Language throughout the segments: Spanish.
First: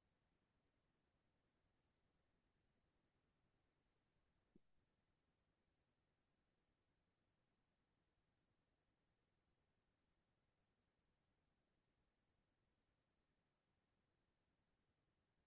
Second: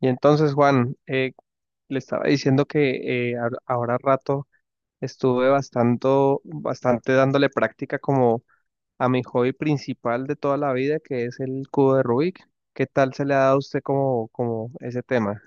Y entonces, Juan, le estaba diciendo que ahora rato estuve bastante, bastante dándole práctica como a mi hobby principal de toda la vida, que es el cubo de Rubik. ¿Qué tal se le ha dado a usted como, como ese tema?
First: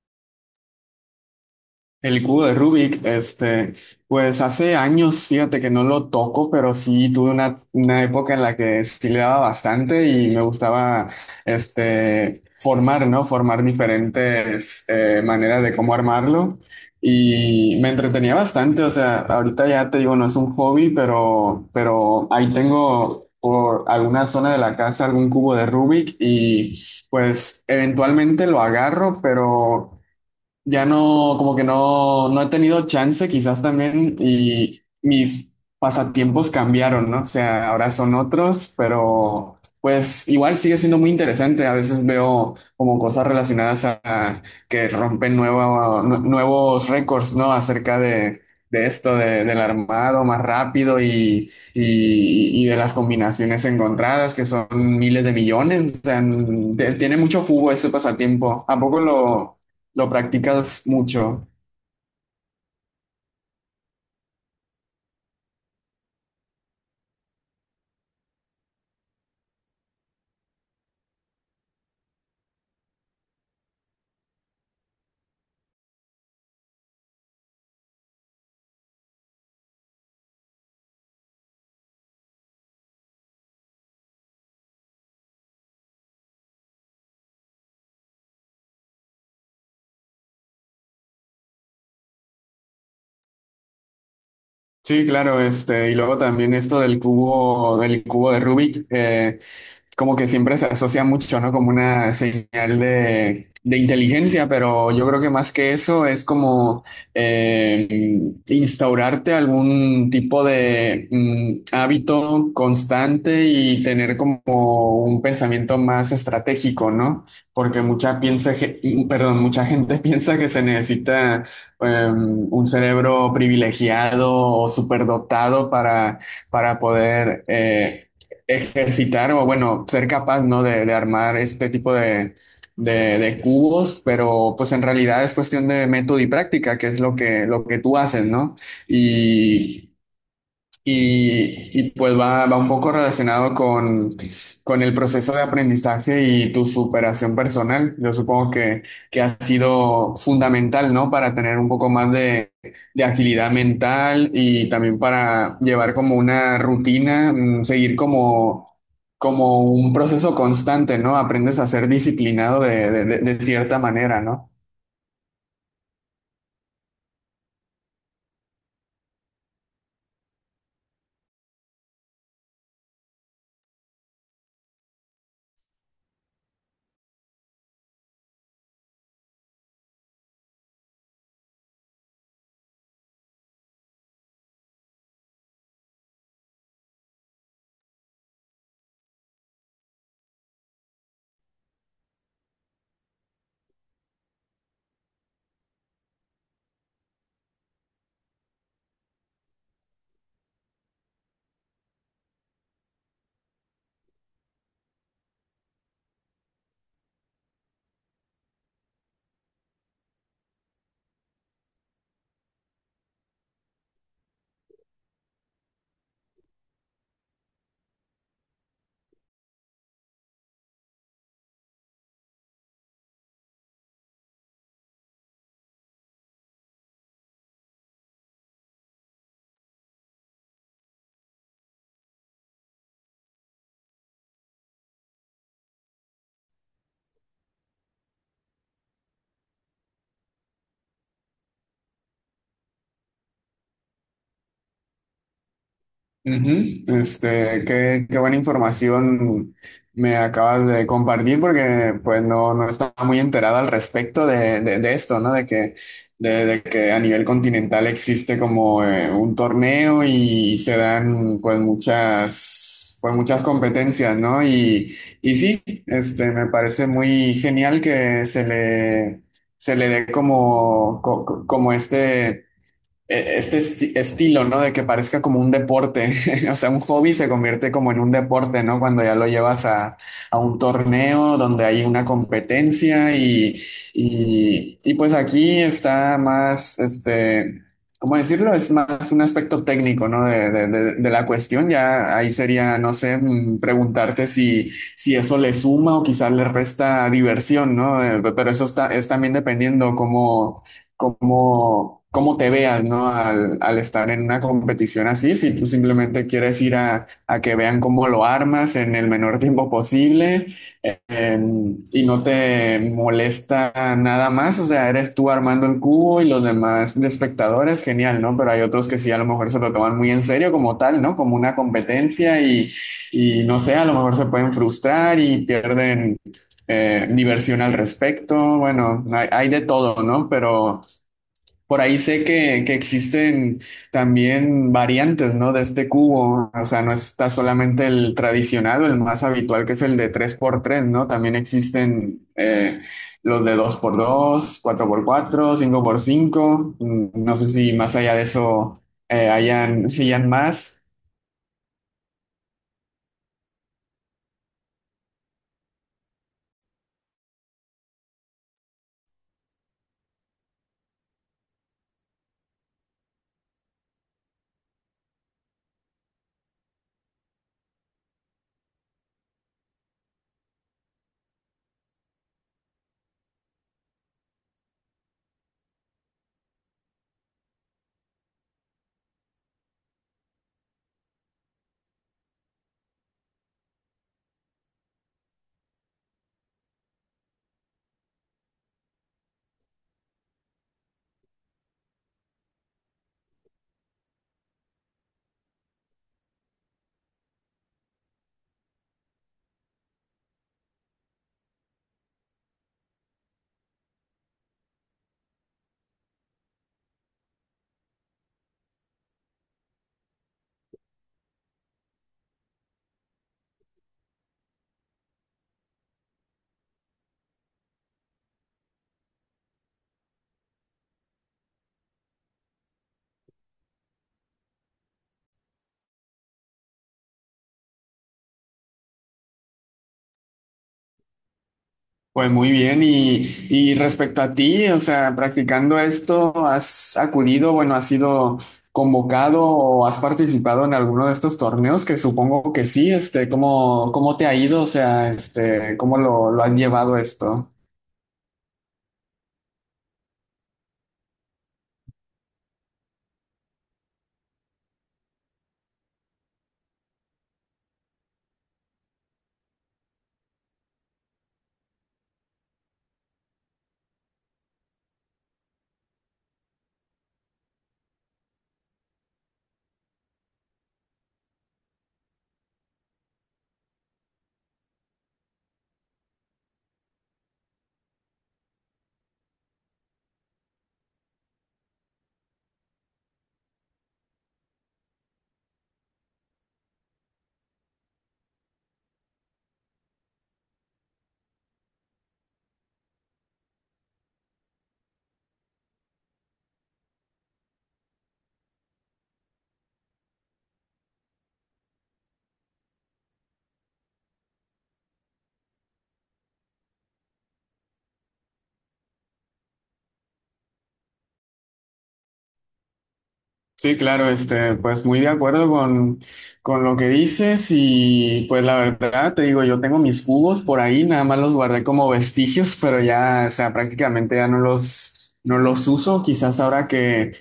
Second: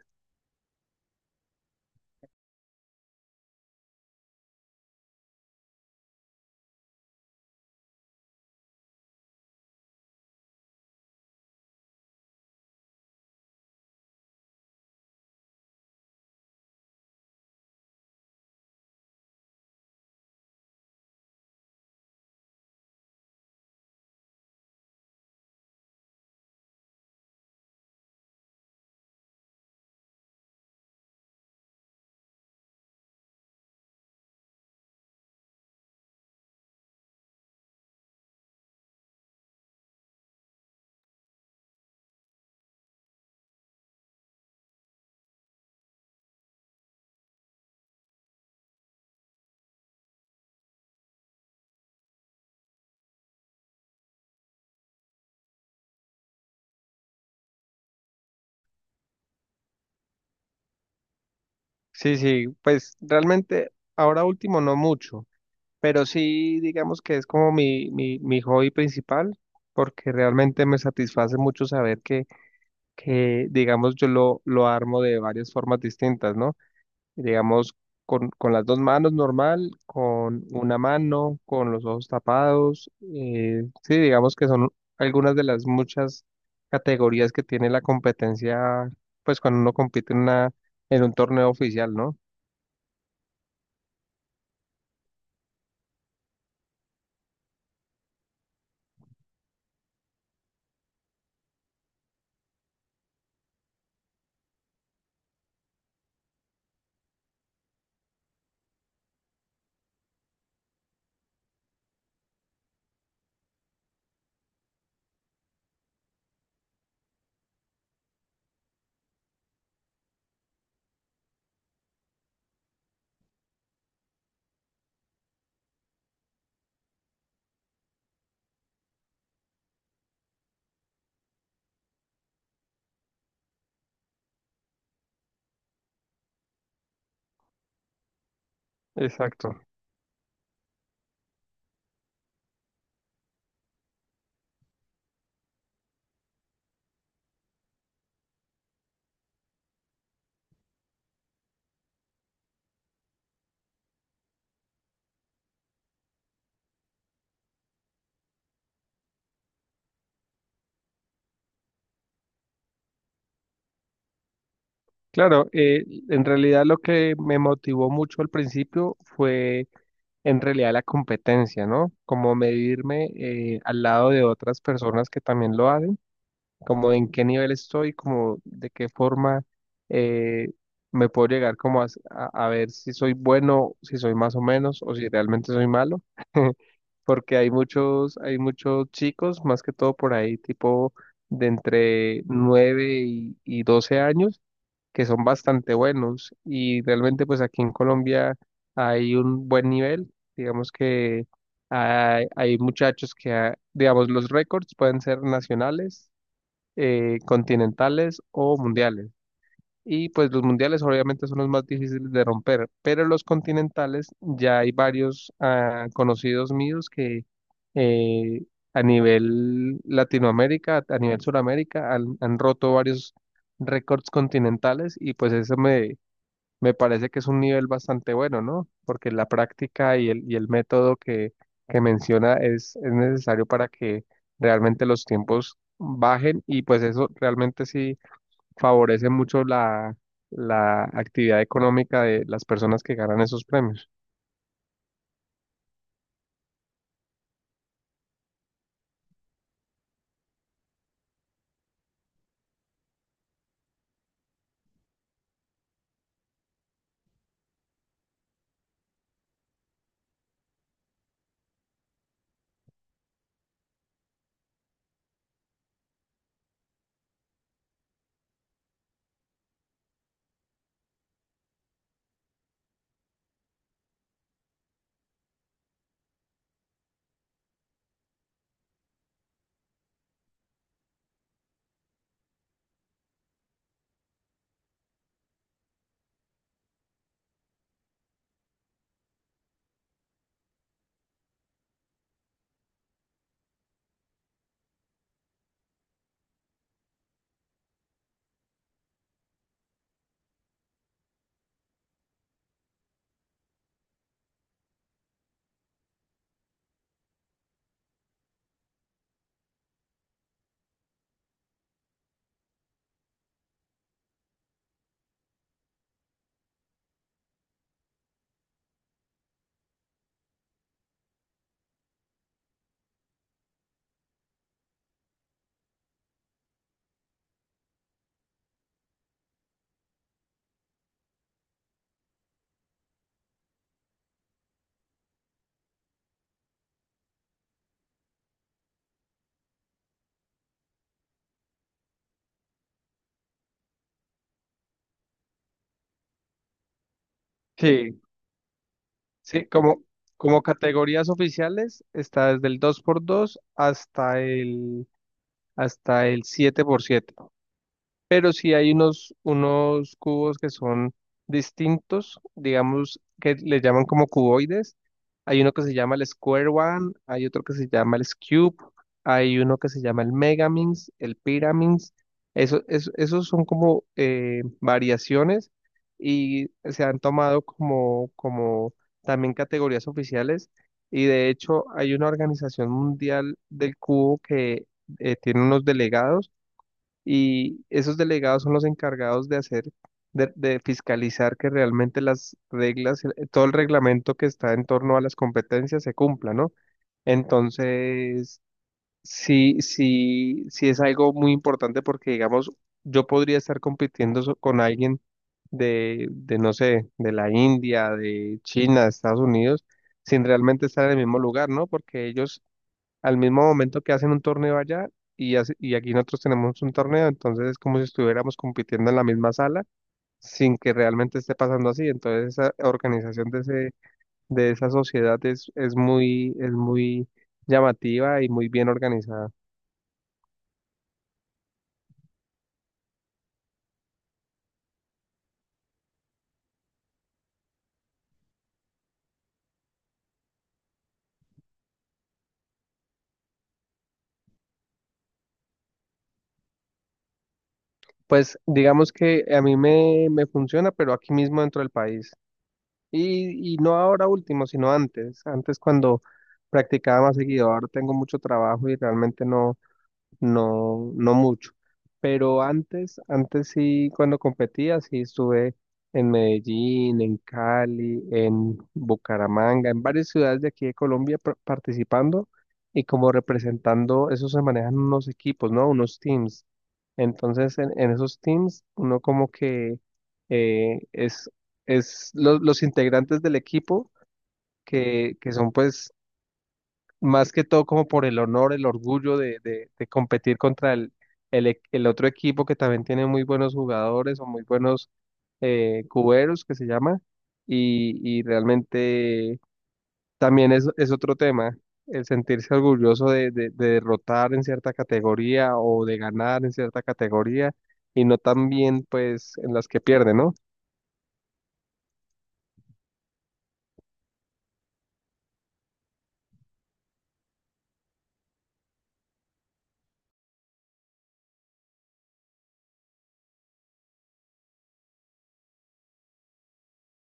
El cubo de Rubik, este, pues hace años, fíjate que no lo toco, pero sí tuve una época en la que sí le daba bastante y me gustaba, este, formar, ¿no? Formar diferentes maneras de cómo armarlo y me entretenía bastante. O sea, ahorita ya te digo, no es un hobby, pero, ahí tengo por alguna zona de la casa algún cubo de Rubik y pues eventualmente lo agarro, pero ya no, como que no, no he tenido chance, quizás también, y mis pasatiempos cambiaron, ¿no? O sea, ahora son otros, pero pues igual sigue siendo muy interesante. A veces veo como cosas relacionadas a que rompen nuevos récords, ¿no? Acerca de esto, del armado más rápido y, y de las combinaciones encontradas, que son miles de millones. O sea, tiene mucho jugo ese pasatiempo. ¿A poco lo practicas mucho? Sí, sí, pues realmente ahora último no mucho, pero sí digamos que es como mi hobby principal, porque realmente me satisface mucho saber que digamos, yo lo armo de varias formas distintas, ¿no? Digamos, con las dos manos normal, con una mano, con los ojos tapados. Sí, digamos que son algunas de las muchas categorías que tiene la competencia, pues cuando uno compite en en un torneo oficial, ¿no? Sí, claro, este, y luego también esto del cubo de Rubik, como que siempre se asocia mucho, ¿no? Como una señal de inteligencia, pero yo creo que más que eso es como eh, instaurarte algún tipo de hábito constante y tener como un pensamiento más estratégico, ¿no? Porque mucha gente piensa que se necesita un cerebro privilegiado o superdotado para poder ejercitar o, bueno, ser capaz, ¿no? De armar este tipo de, de cubos, pero pues en realidad es cuestión de método y práctica, que es lo que tú haces, ¿no? Exacto. Y, pues va, va un poco relacionado con el proceso de aprendizaje y tu superación personal. Yo supongo que ha sido fundamental, ¿no? Para tener un poco más de agilidad mental, y también para llevar como una rutina, seguir como, como un proceso constante, ¿no? Aprendes a ser disciplinado de, de cierta manera, ¿no? Claro, en realidad lo que me motivó mucho al principio fue en realidad la competencia, ¿no? Como medirme, al lado de otras personas que también lo hacen, como en qué nivel estoy, como de qué forma eh, me puedo llegar como a, a ver si soy bueno, si soy más o menos, o si realmente soy malo, porque hay muchos chicos, más que todo por ahí, tipo de entre 9 y 12 años, que son bastante buenos, y realmente pues aquí en Colombia hay un buen nivel, digamos que... Hay muchachos que, ah, digamos, los récords pueden ser nacionales, continentales o mundiales. Y pues los mundiales obviamente son los más difíciles de romper, pero los continentales ya hay varios, ah, conocidos míos que eh, a nivel Latinoamérica, a nivel Suramérica, han, han roto varios récords continentales y pues eso me, me parece que es un nivel bastante bueno, ¿no? Porque la práctica y y el método que menciona es necesario para que realmente los tiempos bajen y pues eso realmente sí favorece mucho la, la actividad económica de las personas que ganan esos premios. Ujú. Este, qué, qué buena información me acabas de compartir, porque pues no, no estaba muy enterada al respecto de, de esto, ¿no? De que a nivel continental existe como un torneo y se dan pues muchas competencias, ¿no? Y sí, este, me parece muy genial que se le dé como, como este este estilo, ¿no? De que parezca como un deporte. O sea, un hobby se convierte como en un deporte, ¿no? Cuando ya lo llevas a un torneo donde hay una competencia y, y pues aquí está más, este, ¿cómo decirlo? Es más un aspecto técnico, ¿no? De, de la cuestión. Ya ahí sería, no sé, preguntarte si, si eso le suma o quizás le resta diversión, ¿no? Pero eso está, es también dependiendo cómo te veas, ¿no? Al, al estar en una competición así, si tú simplemente quieres ir a que vean cómo lo armas en el menor tiempo posible, y no te molesta nada más, o sea, eres tú armando el cubo y los demás de espectadores, genial, ¿no? Pero hay otros que sí a lo mejor se lo toman muy en serio como tal, ¿no? Como una competencia y no sé, a lo mejor se pueden frustrar y pierden diversión al respecto. Bueno, hay de todo, ¿no? Pero por ahí sé que existen también variantes, ¿no? De este cubo. O sea, no está solamente el tradicional o el más habitual, que es el de 3x3. No. También existen los de 2x2, 4x4, 5x5. Mm, no sé si más Sí, allá de eso sí, como, hayan como más. categorías oficiales está desde el 2x2 hasta hasta el 7x7. Pero sí hay unos, unos cubos que son distintos, digamos, que le llaman como cuboides. Hay uno que se llama el Square One, hay otro que se llama el Cube, hay uno que se llama el Megamins, el Pyraminx. Eso, esos son como variaciones y se han tomado como, como también categorías oficiales. Y de hecho hay una organización mundial del cubo que tiene unos delegados y esos delegados son los encargados de hacer, de fiscalizar que realmente las reglas, todo el reglamento que está en torno a las competencias se cumpla, ¿no? Entonces, sí, sí, sí es algo muy importante porque, digamos, yo podría estar compitiendo con alguien de no sé, de la India, de China, de Estados Unidos, sin realmente estar en el mismo lugar, ¿no? Porque ellos al mismo momento que hacen un torneo allá y, y aquí nosotros tenemos un torneo, entonces es como si estuviéramos compitiendo en la misma sala sin que realmente esté pasando así. Entonces esa organización de ese, de esa sociedad es muy llamativa y muy bien organizada. Pues muy bien, y respecto a ti, o sea, practicando esto, ¿has acudido, bueno, has sido convocado o has participado en alguno de estos torneos? Que supongo que sí, este, ¿cómo, cómo te ha ido? O sea, este, ¿cómo lo han llevado esto? Pues digamos que a mí me, me funciona, pero aquí mismo dentro del país. Y no ahora último, sino antes. Antes cuando practicaba más seguido, ahora tengo mucho trabajo y realmente no mucho. Pero antes, antes sí, cuando competía, sí estuve en Medellín, en Cali, en Bucaramanga, en varias ciudades de aquí de Colombia participando y como representando, eso se manejan unos equipos, ¿no? Unos teams. Entonces, en esos teams, uno como que eh, es, es los integrantes del equipo que son pues más que todo como por el honor, el orgullo de, de competir contra el otro equipo que también tiene muy buenos jugadores o muy buenos cuberos que se llama, y realmente también es otro tema, el sentirse orgulloso de, de derrotar en cierta categoría o de ganar en cierta categoría y no también pues en las que pierde, ¿no? Sí, claro, este, pues muy de acuerdo con lo que dices. Y pues la verdad te digo, yo tengo mis cubos por ahí, nada más los guardé como vestigios, pero ya, o sea, prácticamente ya no los, no los uso. Quizás ahora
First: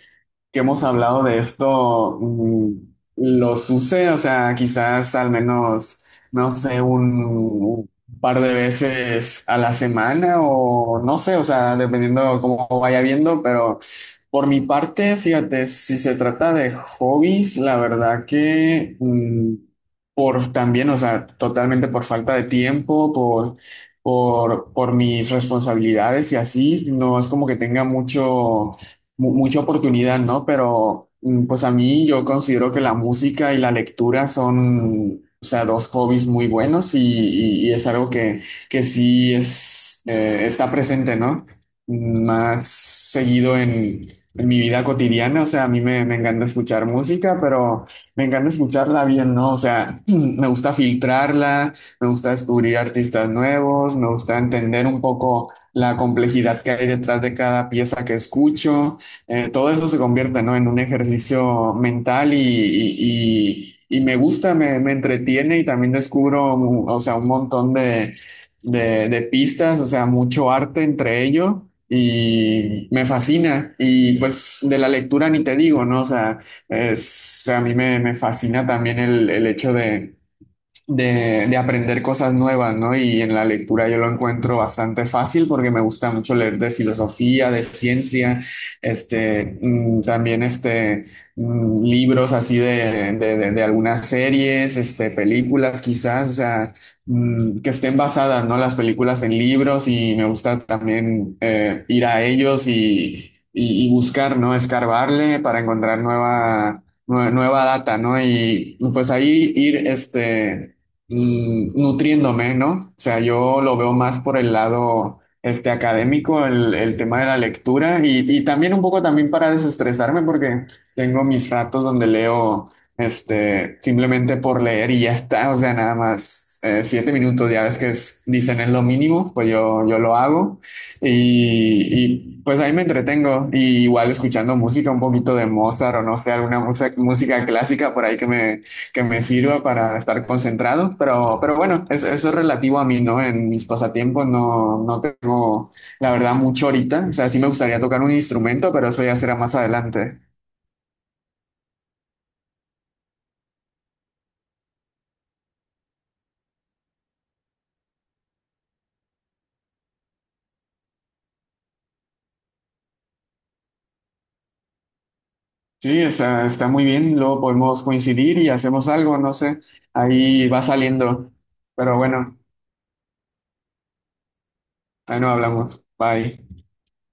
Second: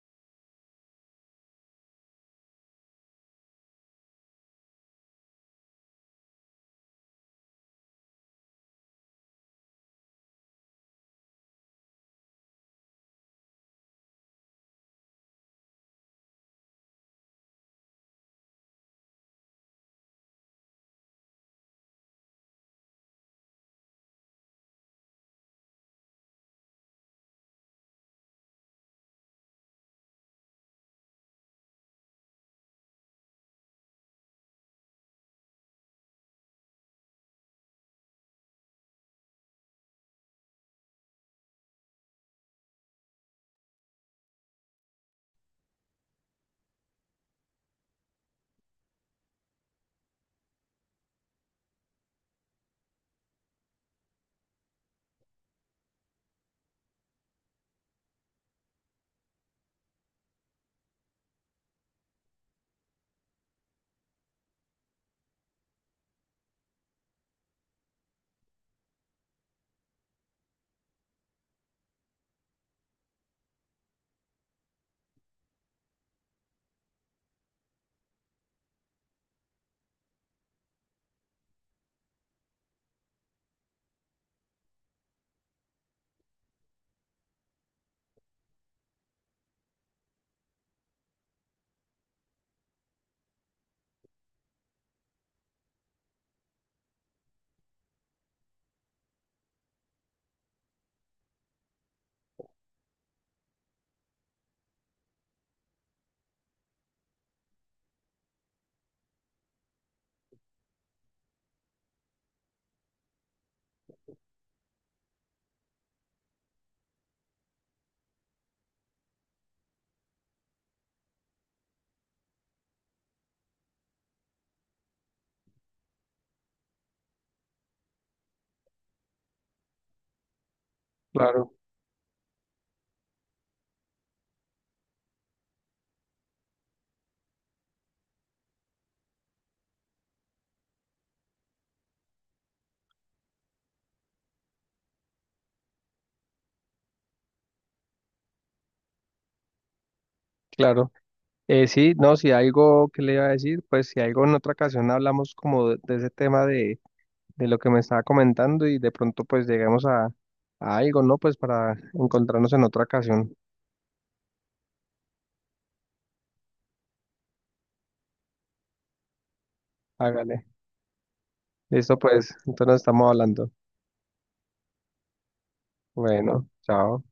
que hemos hablado de esto los use, o sea, quizás al menos, no sé, un par de veces a la semana o no sé, o sea, dependiendo cómo vaya viendo. Pero por mi parte, fíjate, si se trata de hobbies, la verdad que por también, o sea, totalmente por falta de tiempo, por por mis responsabilidades y así, no es como que tenga mucha oportunidad, ¿no? Pero pues a mí yo considero que la música y la lectura son, o sea, dos hobbies muy buenos, y, y es algo que sí es, está presente, ¿no? Más seguido en mi vida cotidiana. O sea, a mí me, me encanta escuchar música, pero me encanta escucharla bien, ¿no? O sea, me gusta filtrarla, me gusta descubrir artistas nuevos, me gusta entender un poco la complejidad que hay detrás de cada pieza que escucho. Todo eso se convierte, ¿no? En un ejercicio mental, y, y me gusta, me entretiene, y también descubro, o sea, un montón de, de pistas, o sea, mucho arte entre ello y me fascina. Y pues de la lectura ni te digo, ¿no? O sea, a mí me, me fascina también el hecho de aprender cosas nuevas, ¿no? Y en la lectura yo lo encuentro bastante fácil porque me gusta mucho leer de filosofía, de ciencia, este, también este, libros así de, de algunas series, este, películas quizás, o sea, que estén basadas, ¿no? Las películas en libros. Y me gusta también ir a ellos y, y buscar, ¿no? Escarbarle para encontrar nueva data, ¿no? Y pues ahí ir, este, nutriéndome, ¿no? O sea, yo lo veo más por el lado este, académico, el tema de la lectura. Y, y también un poco también para desestresarme, porque tengo mis ratos donde leo este, simplemente por leer y ya está. O sea, nada más 7 minutos, ya ves que dicen es lo mínimo, pues yo lo hago. Claro, y, pues ahí me entretengo, y igual escuchando música, un poquito de Mozart o no sé, alguna música clásica por ahí que me sirva para estar concentrado. Pero bueno, eso es relativo a mí, ¿no? En mis pasatiempos no, no tengo, la verdad, mucho ahorita. O sea, sí me gustaría tocar un instrumento, pero eso ya será más adelante. claro. Sí, no, si algo que le iba a decir, pues si algo en otra ocasión hablamos como de ese tema de lo que me estaba comentando y de pronto pues lleguemos a algo, ¿no? Pues para encontrarnos en otra ocasión. Sí, o sea, está muy bien, luego podemos coincidir y hacemos algo, no sé, Hágale. ahí va saliendo. Pero Listo, pues, bueno, entonces nos estamos hablando. ahí nos hablamos. Bueno, Bye. chao.